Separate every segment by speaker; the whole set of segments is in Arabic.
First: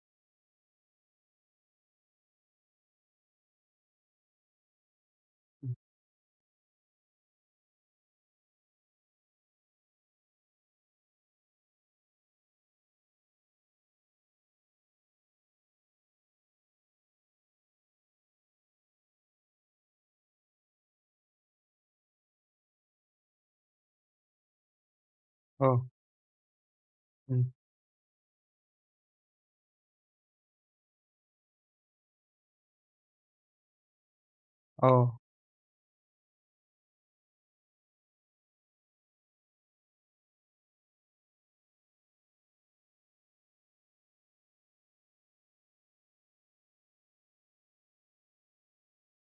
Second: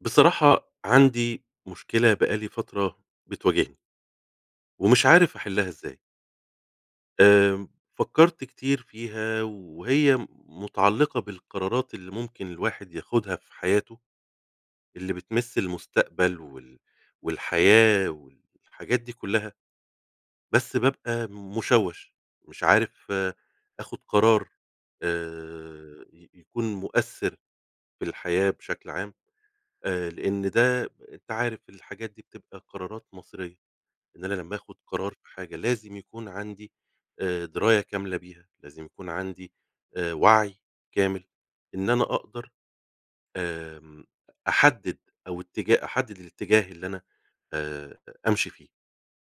Speaker 1: بصراحة عندي مشكلة بقالي فترة بتواجهني. ومش عارف أحلها
Speaker 2: إمم.
Speaker 1: إزاي. آآ فكرت كتير فيها وهي متعلقة بالقرارات اللي ممكن الواحد ياخدها في حياته. اللي بتمس المستقبل وال والحياة والحاجات دي كلّها. بس بابقى مشوش مش عارف آخد قرار
Speaker 2: آه.
Speaker 1: آآ ي يكون مؤثر
Speaker 2: إمم.
Speaker 1: في الحياة بشكل عام، آآ لأن ده أنت عارف الحاجات دي بتبقى قرارات مصيرية، إن أنا لمّا آخد قرار
Speaker 2: آه.
Speaker 1: في حاجة لازم يكون عندي آآ دراية كاملة بيها لازم يكون عندي آآ وعي كامل، إن أنا أقدر آمم أحدد أو اتجاه أحدد الاتجاه اللي أنا آآ أمشي فيه،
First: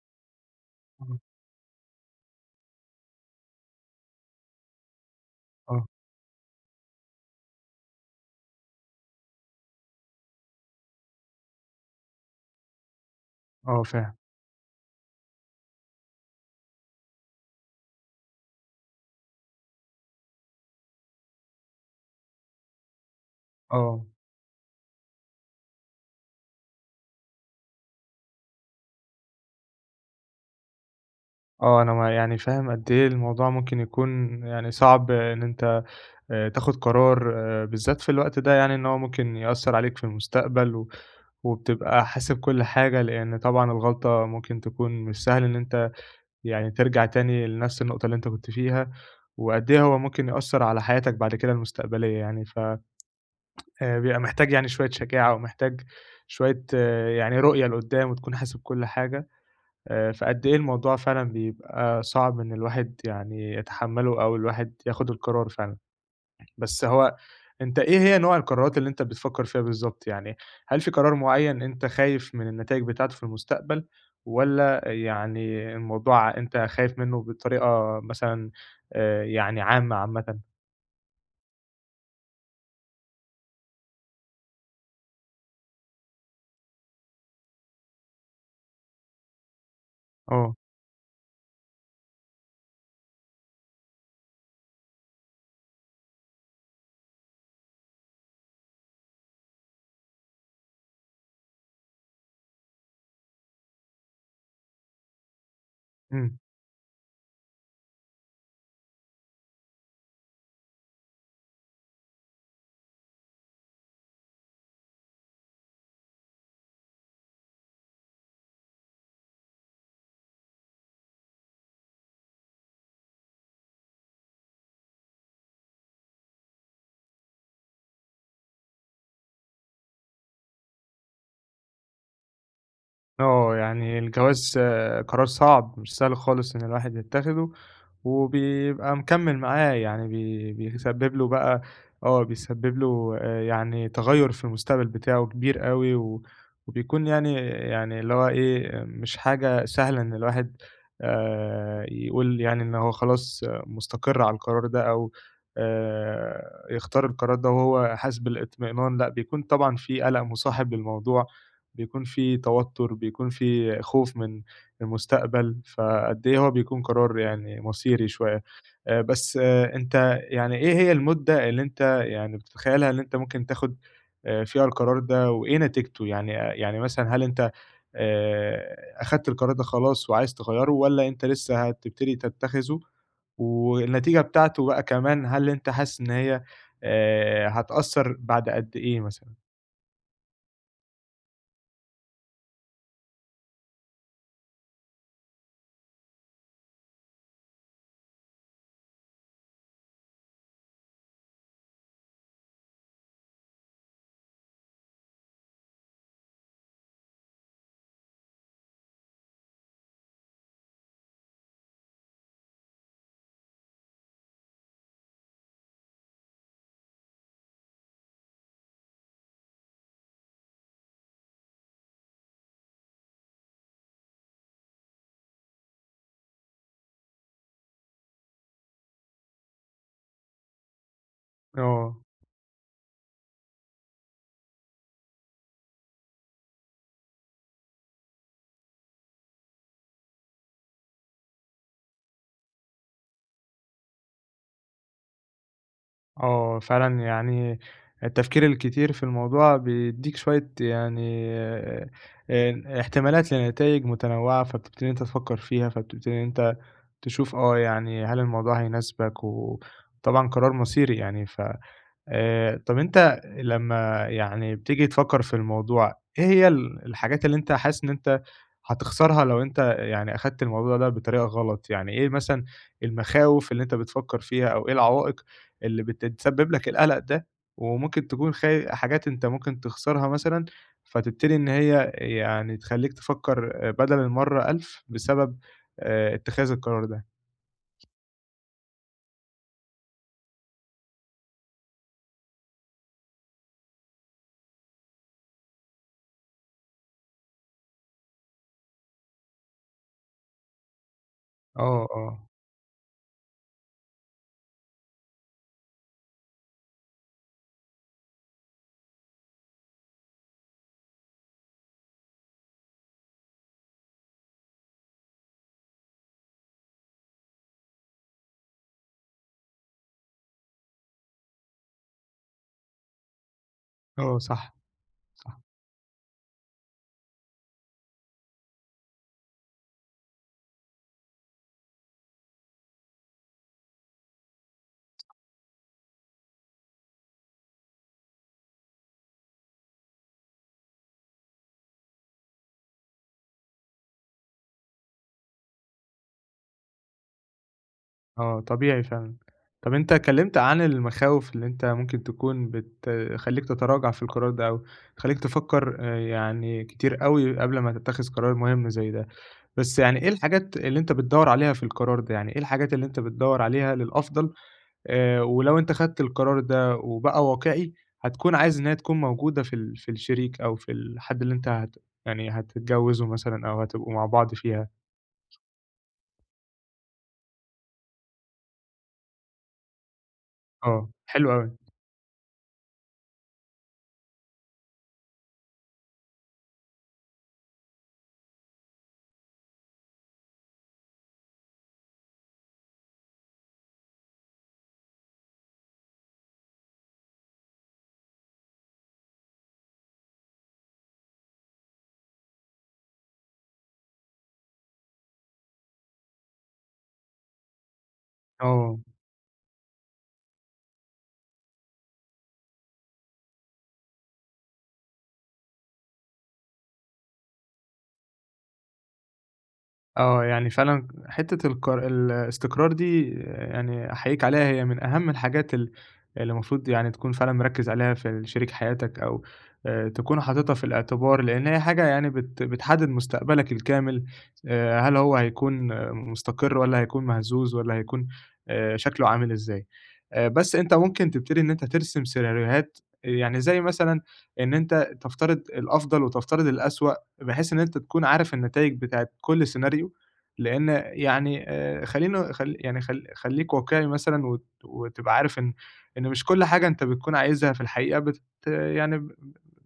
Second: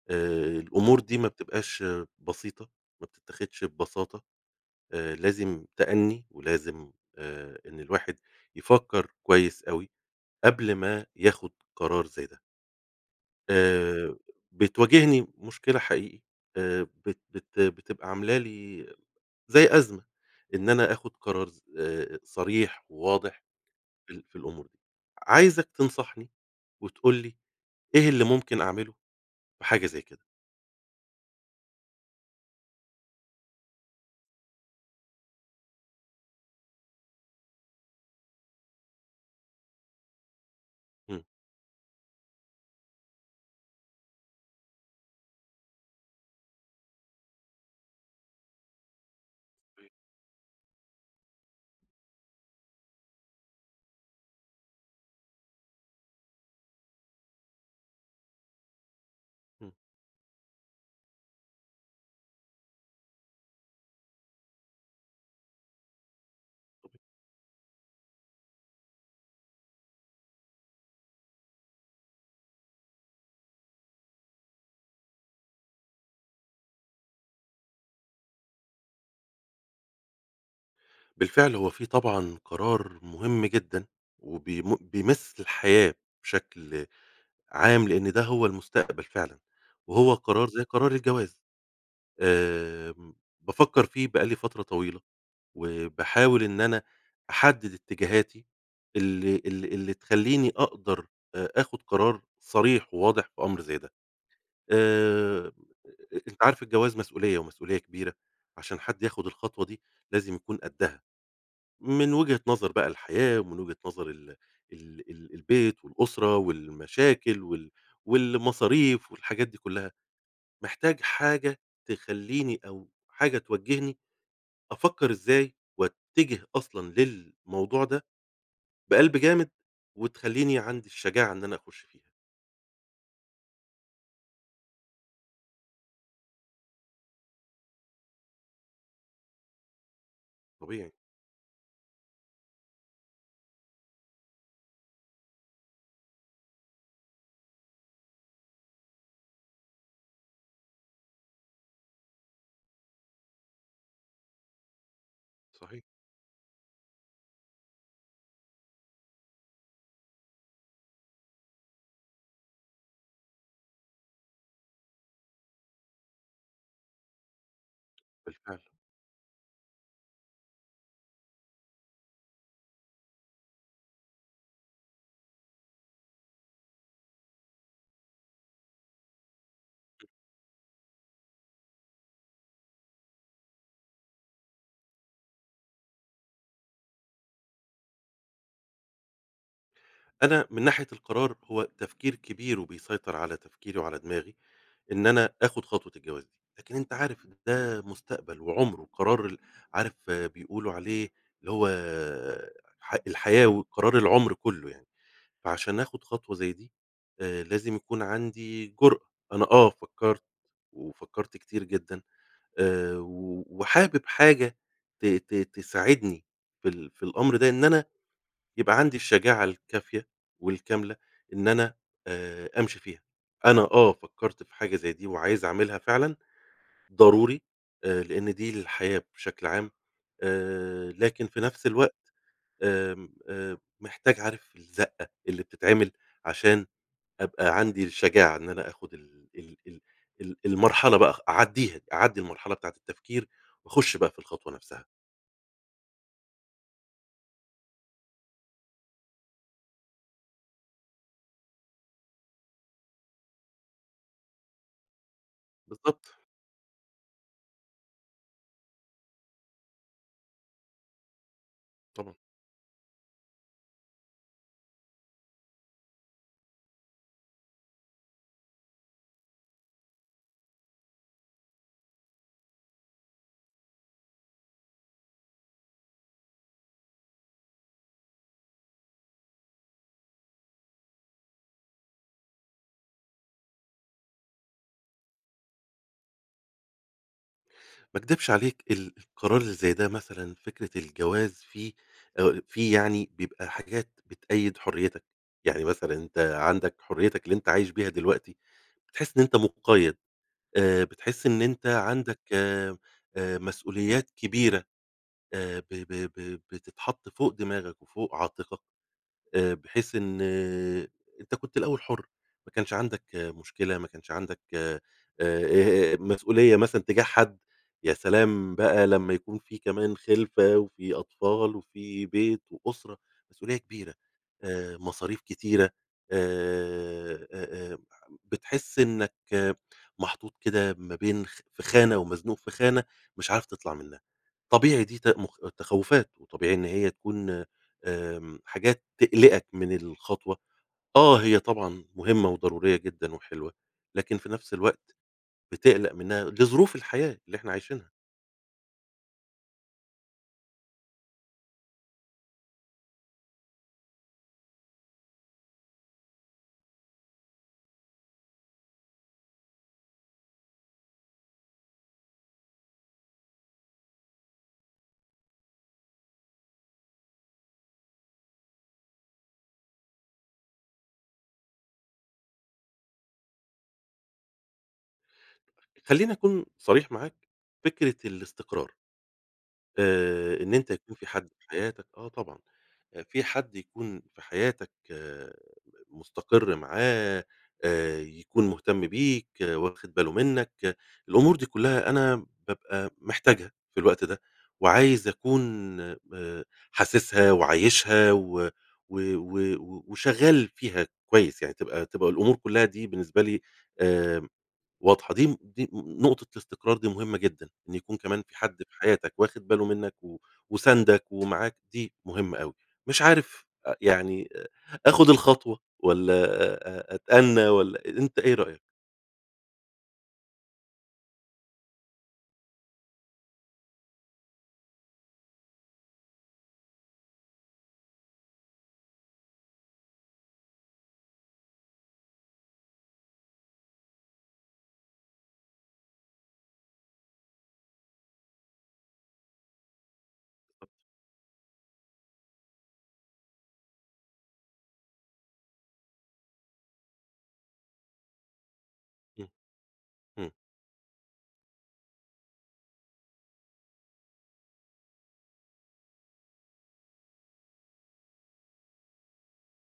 Speaker 1: آآ الأمور دي
Speaker 2: إمم.
Speaker 1: ما بتبقاش بسيطة ما بتتخدش ببساطة آآ لازم
Speaker 2: آه.
Speaker 1: تأني ولازم آآ إن الواحد يفكر كويس أوي قبل ما ياخد قرار زي ده.
Speaker 2: آه فاهم.
Speaker 1: آآ بتواجهني مُشكلة حقيقي، آآ بت بت بتبقى عاملة لي زي أزمة، إن أنا آخد قرار ز آآ، صريح وواضح
Speaker 2: آه.
Speaker 1: في ال في الأمور، عايزك تنصحني وتقول لي إيه اللي ممكن أعمله في حاجة زي كده؟
Speaker 2: آه أنا ما يعني فاهم قدّ إيه الموضوع ممكن يكون يعني صعب إن أنت آآ، تاخد قرار بالذات في الوقت ده يعني إن هو ممكن يأثّر عليك في المستقبل و
Speaker 1: إمم.
Speaker 2: وبتبقى حاسب كُل حاجة لإن طبعًا الغلطة ممكن تكون مش سهل إن أنت يعني ترجَع تاني لنفس النقطة اللي أنت كنت فيها، وقدّ إيه هو ممكن يأثّر على حياتك بعد كده المُستقبلية يعني، ف آآ بيبقى محتاج يعني شوية شجاعة ومحتاج شوية يعني رؤية لقدّام وتكون حاسب كُل حاجة،
Speaker 1: إمم.
Speaker 2: آآ، فقدّ إيه الموضوع فعلًا بيبقى صعب إن الواحد يعني يتحمله أو الواحد ياخد القرار فعلًا. بس هو أنت إيه هي نوع القرارات اللي أنت بتفكّر فيها بالضبط؟ يعني هل في قرار مُعين أنت خايف مِن النتايج بتاعته في المستقبل، والّا يعني الموضوع ع أنت خايف منُّه بطريقة مثلًا آآ، يعني عامة، عامةً؟
Speaker 1: بالفعل هو في طبعًا قرار مهم جدًا، وبي بيمس الحياة بشكل عام، لأن ده هو المستقبل فعلًا وهو قرار
Speaker 2: آه.
Speaker 1: زي قرار الجواز. آآ بافكر فيه بقالي فترة طويلة، وباحاول إن أنا أحدد اتجاهاتي اللي ال اللي تخلّيني أقدر آآ آخد قرار صريح وواضح في أمر زي ده. آآ
Speaker 2: إمم.
Speaker 1: أنت عارف الجواز مسؤولية ومسؤولية كبيرة عشان حد ياخد الخطوة دي لازم يكون قدّها. من وجهة نظر بقى الحياة ومن وجهة نظر ال ال ال البيت والأسرة والمشاكل وال والمصاريف والحاجات دي كلّها، محتاج حاجة تخلّيني أو حاجة توجّهني أفكر إزاي واتجه أصلًا للموضوع ده. بقلب جامد وتخلّيني عندي الشجاعة إن أنا أخُش فيها.
Speaker 2: آه يعني الجواز قرار صعب مش سهل خالص إن الواحد يتخذه، وبيبقى مكمل معاه يعني بي
Speaker 1: طبيعي.
Speaker 2: بيسبب له بقى آه بيسبب له يعني تغيّر في المستقبل بتاعه كبير أوي، وبيكون يعني، يعني اللي هو إيه مش حاجة سهلة إن الواحد آآ يقول يعني إن هو خلاص مستقر على القرار ده، أو
Speaker 1: صحيح.
Speaker 2: آآ يختار القرار ده وهو حاسس بالاطمئنان لأ، بيكون طبعًا في قلق مصاحب للموضوع، بيكون في توتر بيكون في خوف من المستقبل، فقد إيه هو بيكون قرار يعني مصيري شوية،
Speaker 1: بالفعل.
Speaker 2: آآ بس أنت يعني إيه هي المدة اللي أنت يعني بتتخيلها اللي أنت ممكن تاخد فيها القرار ده وإيه نتيجته يعني، يعني مثلًا هل أنت آآ أخدت القرار ده خلاص وعايز تغيّره والّا أنت لسه هتبتدي تتخذه والنتيجة بتاعته بقى كمان هل أنت حاسس إن هي آآ هتأثر بعد قد إيه مثلًا؟
Speaker 1: أنا من ناحية القرار هو تفكير كبير، وبيسيطر على تفكيري وعلى دماغي إن أنا آخد خطوة الجواز. لكن أنت عارف ده مستقبل وعُمر، وقرار ال عارف بيقولوا عليه اللي هو ح الحياة وقرار العُمر كلّه يعني. فعشان آخد خطوة زي دي آآ لازم يكون عندي جرأة. أنا آه، فكرت وفكرت كتير جدًا، آآ و وحابب حاجة ت ت تساعدني في ال في الأمر ده، إن أنا يبقى عندي الشجاعة الكافية والكاملة إن أنا آآ أمشي فيها. أنا آه، فكرت في حاجة زي دي، وعايز أعملها فعلًا ضروري، آآ لأن دي الحياة بشكل عام، آآ لكن في نفس
Speaker 2: آه.
Speaker 1: الوقت آمم آآ محتاج عارف الزقة اللي بتتعمل عشان أبقى عندي الشجاعة إن أنا آخد ال ال ال ال المرحلة بقى خ أعديها، أعدي المرحلة بتاعة التفكير، وأخش بقى في الخطوة نفسها.
Speaker 2: آه فعلًا، يعني التفكير الكتير في الموضوع بيدّيك شوية يعني آآ احتمالات لنتايج متنوعة، فبتبتدي إن أنت تفكّر فيها، فبتبتدي
Speaker 1: بالضبط
Speaker 2: إن أنت تشوف، آه، يعني هل الموضوع هيناسبك، وطبعًا قرار مصيري يعني ف
Speaker 1: طبعًا.
Speaker 2: آآ طَب أنت لمّا يعني بتيجي تفكّر في الموضوع، إيه هي ال الحاجات اللي أنت حاسس إن أنت هتخسرها لو أنت يعني أخدت الموضوع ده بطريقة غلط، يعني إيه مثلًا المخاوف اللي أنت بتفكر فيها، أو إيه العوائق اللي بت تسبب لك القلق ده، وممكن تكون خ حاجات أنت ممكن تخسرها مثلًا، فتبتدي إن هي يعني تخلّيك تفكّر بدل المرّة ألف بسبب، آآ اتخاذ القرار ده.
Speaker 1: ما اكدبش عليك، ال القرار اللي زي ده، مثلًا فكرة الجواز فيه آآ فيه يعني بيبقى حاجات بتقييد حريتك. يعني مثلًا أنت عندك حريتك اللي أنت عايش بيها دلوقتي، بتحس إن أنت مُقيّد، آآ، بتحس إن أنت
Speaker 2: آه
Speaker 1: عندك
Speaker 2: آه.
Speaker 1: آآ مسؤوليات كبيرة آآ ب ب ب بتتحط فوق دماغك وفوق عاتقك، آآ بحيث إن أنت كنت الأوّل حُر ما كانش عندك مشكلة، ما كانش عندك، آآ مسؤولية مثلًا تجاه حد. يا سلام لمّا يكون في كمان خِلفة وفي أطفال، وفي بيت وأسرة، مسؤولية كبيرة،
Speaker 2: آه صح
Speaker 1: آآ مصاريف
Speaker 2: صح.
Speaker 1: كتيرة، آآ آآ آآ بتحس إنّك محطوط كده ما بين خ في خانة، ومزنوق في خانة مش عارف تطلع منها. طبيعي دي ت تخوفات وطبيعي إن هي تكون، آمم، حاجات تقلقك من الخطوة. آه هي طبعًا مهمّة وضرورية جدًا وحلوة، لكن في نفس الوقت بتقلق منها لظروف الحياة اللي إحنا عايشينها.
Speaker 2: آه، طبيعي فعلًا، طَب أنت اتكلّمت عن المخاوف اللي أنت ممكن تكون بتخلّيك تتراجع في القرار ده، أو تخلّيك تفكّر آآ يعني كتير أوي قبل ما تتخذ قرار مهمّ زَيّ ده، بَس يعني إيه الحاجات اللي أنت بتدوّر عليها في القرار ده؟ يعني إيه الحاجات اللي أنت بتدوّر عليها للأفضل، آآ ولو أنت خدت القرار ده، وبقى واقعي، هتكون عايز إن هي تكون موجودة في ال في الشريك، أو في الحَد اللي أنت هت يعني هتتجوّزه مثلًا، أو هتبقوا مع بعض فيها؟
Speaker 1: خلّيني أكون صريح معاك، فكرة الإستقرار، آآ إن أنت
Speaker 2: آه،
Speaker 1: يكون في حَد
Speaker 2: حلو
Speaker 1: في
Speaker 2: أوي.
Speaker 1: حياتك، آه طبعًا، في حَد يكون في حياتك مستقر معاه، آآ يكون مهتم بيك، وأخد باله منّك، الأمور دي كلّها أنا بابقى محتاجها في الوقت ده، وعايز أكون آآ حاسسها، وعايشها، و و و وشغّال فيها كويس، يعني تبقى تبقى الأمور كلّها دي بالنسبة لي آمم واضحة، دي دي نقطة، الإستقرار دي مهمّة جدًا، إن يكون كمان في حَد في
Speaker 2: آه.
Speaker 1: حياتك واخد باله منّك، و وساندك، ومعاك، دي مهمّة أوي، مش عارف آآ يعني أخد الخطوة والّا أ أ أتأنى والّا أ أنت إيه رأيك؟
Speaker 2: آه، يعني فعلًا حتّة القر الإستقرار دي يعني أحيّيك عليها هي من أهَم الحاجات ال اللي المفروض يعني تكون فعلًا مركّز عليها في ال شريك حياتك أو آآ تكون حاططها في الإعتبار، لإن هي حاجة يعني بت بتحدّد مستقبلك الكامل آآ هل هو هيكون مستقر والّا هيكون مهزوز والّا هيكون آآ شكله عامل إزاي؟ آآ بَس أنت ممكن تبتدي إن أنت ترسم سيناريوهات، آآ يعني زَيّ مثلًا إن أنت تفترض الأفضل وتفترض الأسوأ بحيث إن أنت تكون عارف النتايج بتاعة
Speaker 1: إمم.
Speaker 2: كُل scenario،
Speaker 1: إمم.
Speaker 2: لإن يعني آآ خلّينا خلّي يعني خلّي خلّيك واقعي مثلًا وت وتبقى عارف إن إن مش كُل حاجة أنت بتكون عايزها في الحقيقة بت يعني ب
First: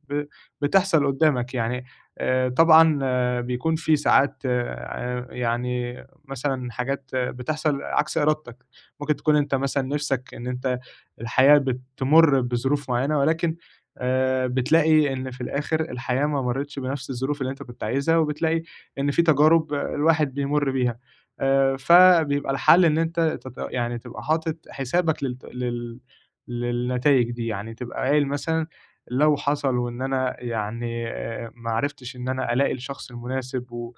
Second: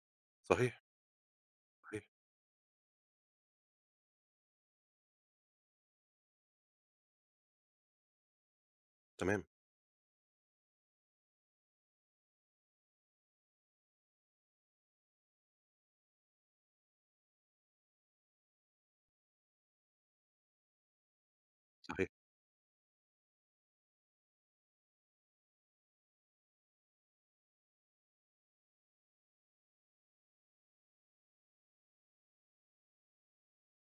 Speaker 2: ب ب
Speaker 1: صحيح.
Speaker 2: بتحصل قدّامك يعني،
Speaker 1: صحيح.
Speaker 2: آآ طبعًا بيكون في ساعات آآ ع يعني مثلًا حاجات بتحصل عكس إرادتك، ممكن تكون
Speaker 1: تمام.
Speaker 2: أنت مثلًا نِفْسك إن أنت الحياة بتمُرّ بظروف معيّنة ولكن آآ بتلاقي إن في الآخِر الحياة ما مرّتش بنَفْس الظروف اللي أنت كنت عايزها، وبتلاقي إن في تجارب الواحد بيمُرّ بيها آآ
Speaker 1: صحيح.
Speaker 2: فبيبقى الحَل إن أنت تبق يعني تبقى حاطط حسابك للت لل للنتايج دي يعني، تبقى قايل مثلًا لو حصل وإن أنا يعني ما عرفتش إن أنا ألاقي الشخص المناسب و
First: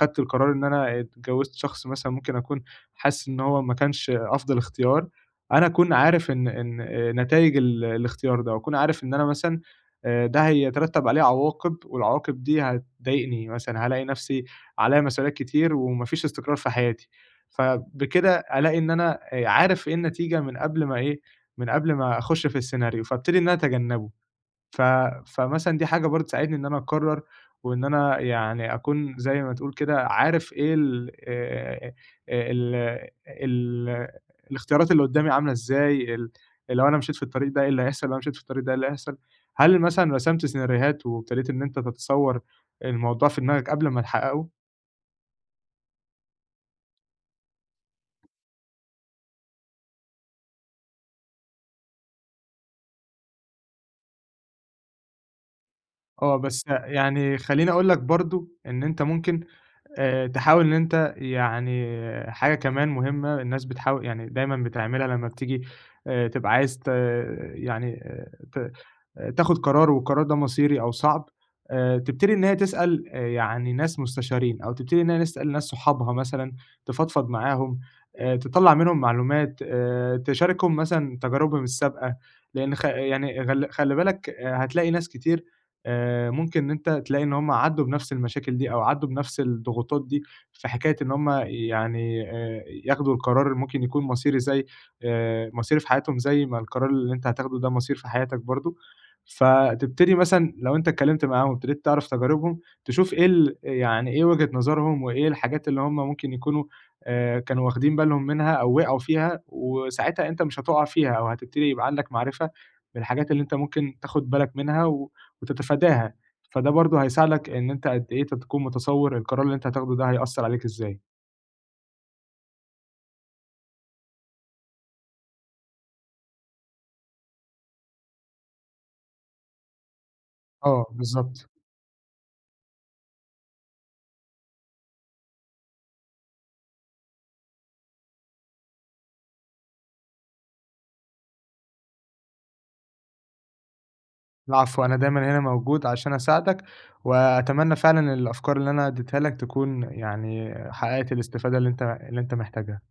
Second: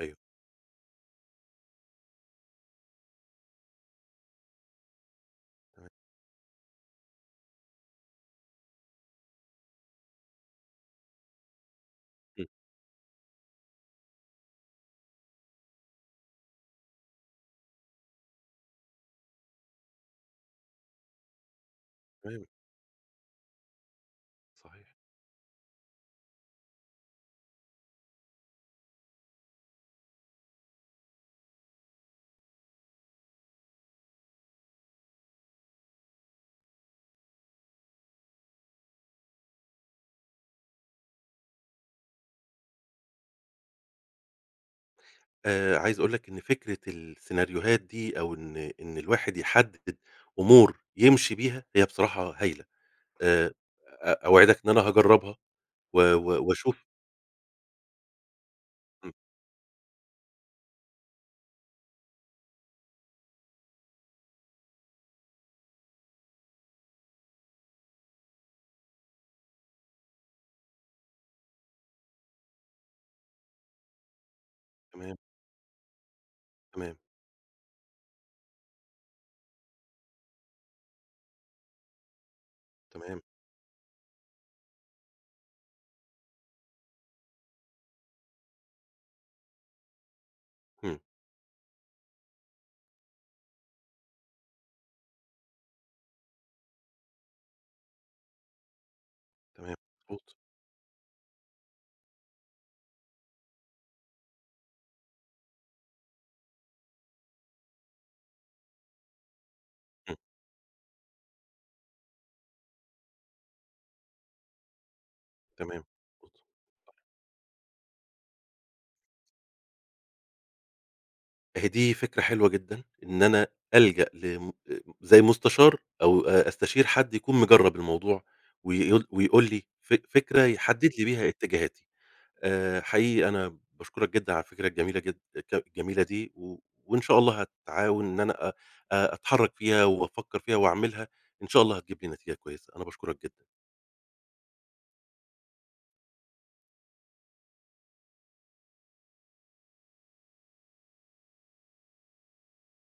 Speaker 1: أيوه.
Speaker 2: القرار إن أنا اتجوّزت شخص مثلًا ممكن أكون حاسس إن هو ما كانش أفضل إختيار، أنا
Speaker 1: تما
Speaker 2: أكون عارف إن إن آآ نتايج ال الإختيار ده وأكون عارف إن أنا مثلًا آآ ده هيترتب عليه عواقب والعواقب
Speaker 1: إمم.
Speaker 2: دي هتضايقني مثلًا، هالاقي نَفْسي عليّا مسؤوليات كتير وما فيش إستقرار في حياتي، فبكده ألاقي إن أنا آآ عارف إيه النتيجة من قبل ما إيه من قبل ما
Speaker 1: أيوه.
Speaker 2: أخُش في السيناريو، فأبتدي إن أنا أتجنّبه ف
Speaker 1: صحيح.
Speaker 2: فمثلًا دي حاجة برضه بتساعدني إن أنا أقرّر وإن أنا يعني أكون زَيّ ما تقول كده عارف إيه ال آآ آآ ال ال الإختيارات اللي قدّامي عاملة إزاي، اللي لو أنا مشيت في الطريق ده إيه اللي هيحصل، لو مشيت في الطريق ده إيه اللي هيحصل، هل مثلًا رسمت سيناريوهات وابتديت إن أنت تتصوّر الموضوع في دماغك قبل ما تحققه؟
Speaker 1: آآ عايز أقول لك إن فكرة السيناريوهات دي أو إن إن الواحد يحدّد أمور يمشي بيها هي بصراحة هايلة، آآ، أ أوعدك إن أنا هاجرّبها و
Speaker 2: آه،
Speaker 1: و
Speaker 2: بس
Speaker 1: وأشوف
Speaker 2: يعني خلّيني أقول لك برضه إن أنت
Speaker 1: إمم.
Speaker 2: ممكن آآ، تحاول إن أنت، يعني حاجة كمان مهمّة الناس بتحاو يعني دايمًا بتعملها، لمّا بتيجي آآ، تبقى عايز ت يعني ت تاخد قرار، والقرار ده مصيري أو صعب، آآ، تبتدي إن هي تسأل يعني ناس مستشارين، أو تبتدي إن
Speaker 1: تمام.
Speaker 2: هي نسأل ناس صحابها مثلًا،
Speaker 1: تمام.
Speaker 2: تفضفض معاهم، آآ، تطلّع منهم معلومات، آآ، تشاركهم مثلًا تجاربهم السابقة، لإن خ
Speaker 1: تمام.
Speaker 2: يعني غل خلّي بالك، آآ، هتلاقي ناس كتير آآ، ممكن إن أنت تلاقي إن هُم عدّوا بنَفْس المشاكل دي، أو عدّوا بنَفْس الضغوطات دي، في حكاية
Speaker 1: همم.
Speaker 2: إن هُم يعني آآ، ياخدوا القرار اللي ممكن يكون مصيري، زَيّ آآ، مصيري في حياتهم، زَيّ ما القرار اللي أنت هتاخدوا ده مصير في حياتك برضه،
Speaker 1: تمام
Speaker 2: فتبتدي
Speaker 1: مضبوط.
Speaker 2: مثلًا لو أنت اتكلمت معاهم، وابتديت تعرف تجاربهم، تشوف إيه ال يعني إيه وجهة نظرهم، وإيه الحاجات اللي هُم ممكن يكونوا آآ، كانوا واخدين بالهم منها، أو وقعوا فيها،
Speaker 1: إمم.
Speaker 2: وساعتها أنت مش هتُقع فيها، أو هتبتدي يبقى عندك معرفة بالحاجات اللي أنت ممكن تاخد بالك منها، و
Speaker 1: تمام،.
Speaker 2: وتتفاداها، فده
Speaker 1: [unintelligible]
Speaker 2: برضه هيساعدك إن أنت قد إيه ت تكون متصوّر القرار اللي أنت هتاخده ده هيأثّر عليك إزاي.
Speaker 1: أهي دي فكرة حلوة جدًا إن أنا ألجأ لم آآ، زَيّ المستشار أو أ أستشير حد يكون مجرّب الموضوع ويقول ويقول لي فك فكرة
Speaker 2: آه،
Speaker 1: يحدّد لي بيها
Speaker 2: بالضبط.
Speaker 1: اتجاهاتي. آآ، حقيقي أنا باشكرك جدًا على الفكرة الجميلة جد ك الجميلة دي و وإن شاء الله هاتعاون إن أنا أ آآ، أتحرّك فيها وأفكّر فيها وأعملها إن شاء الله هتجيب لي نتيجة كويسة أنا باشكرك جدًا.
Speaker 2: العفو، أنا دايمًا هنا موجود عشان أساعدك، وأتمنى فعلًا الأفكار اللي أنا اديتها لك تكون يعني حقّقت الاستفادة اللي أنت اللي أنت محتاجها.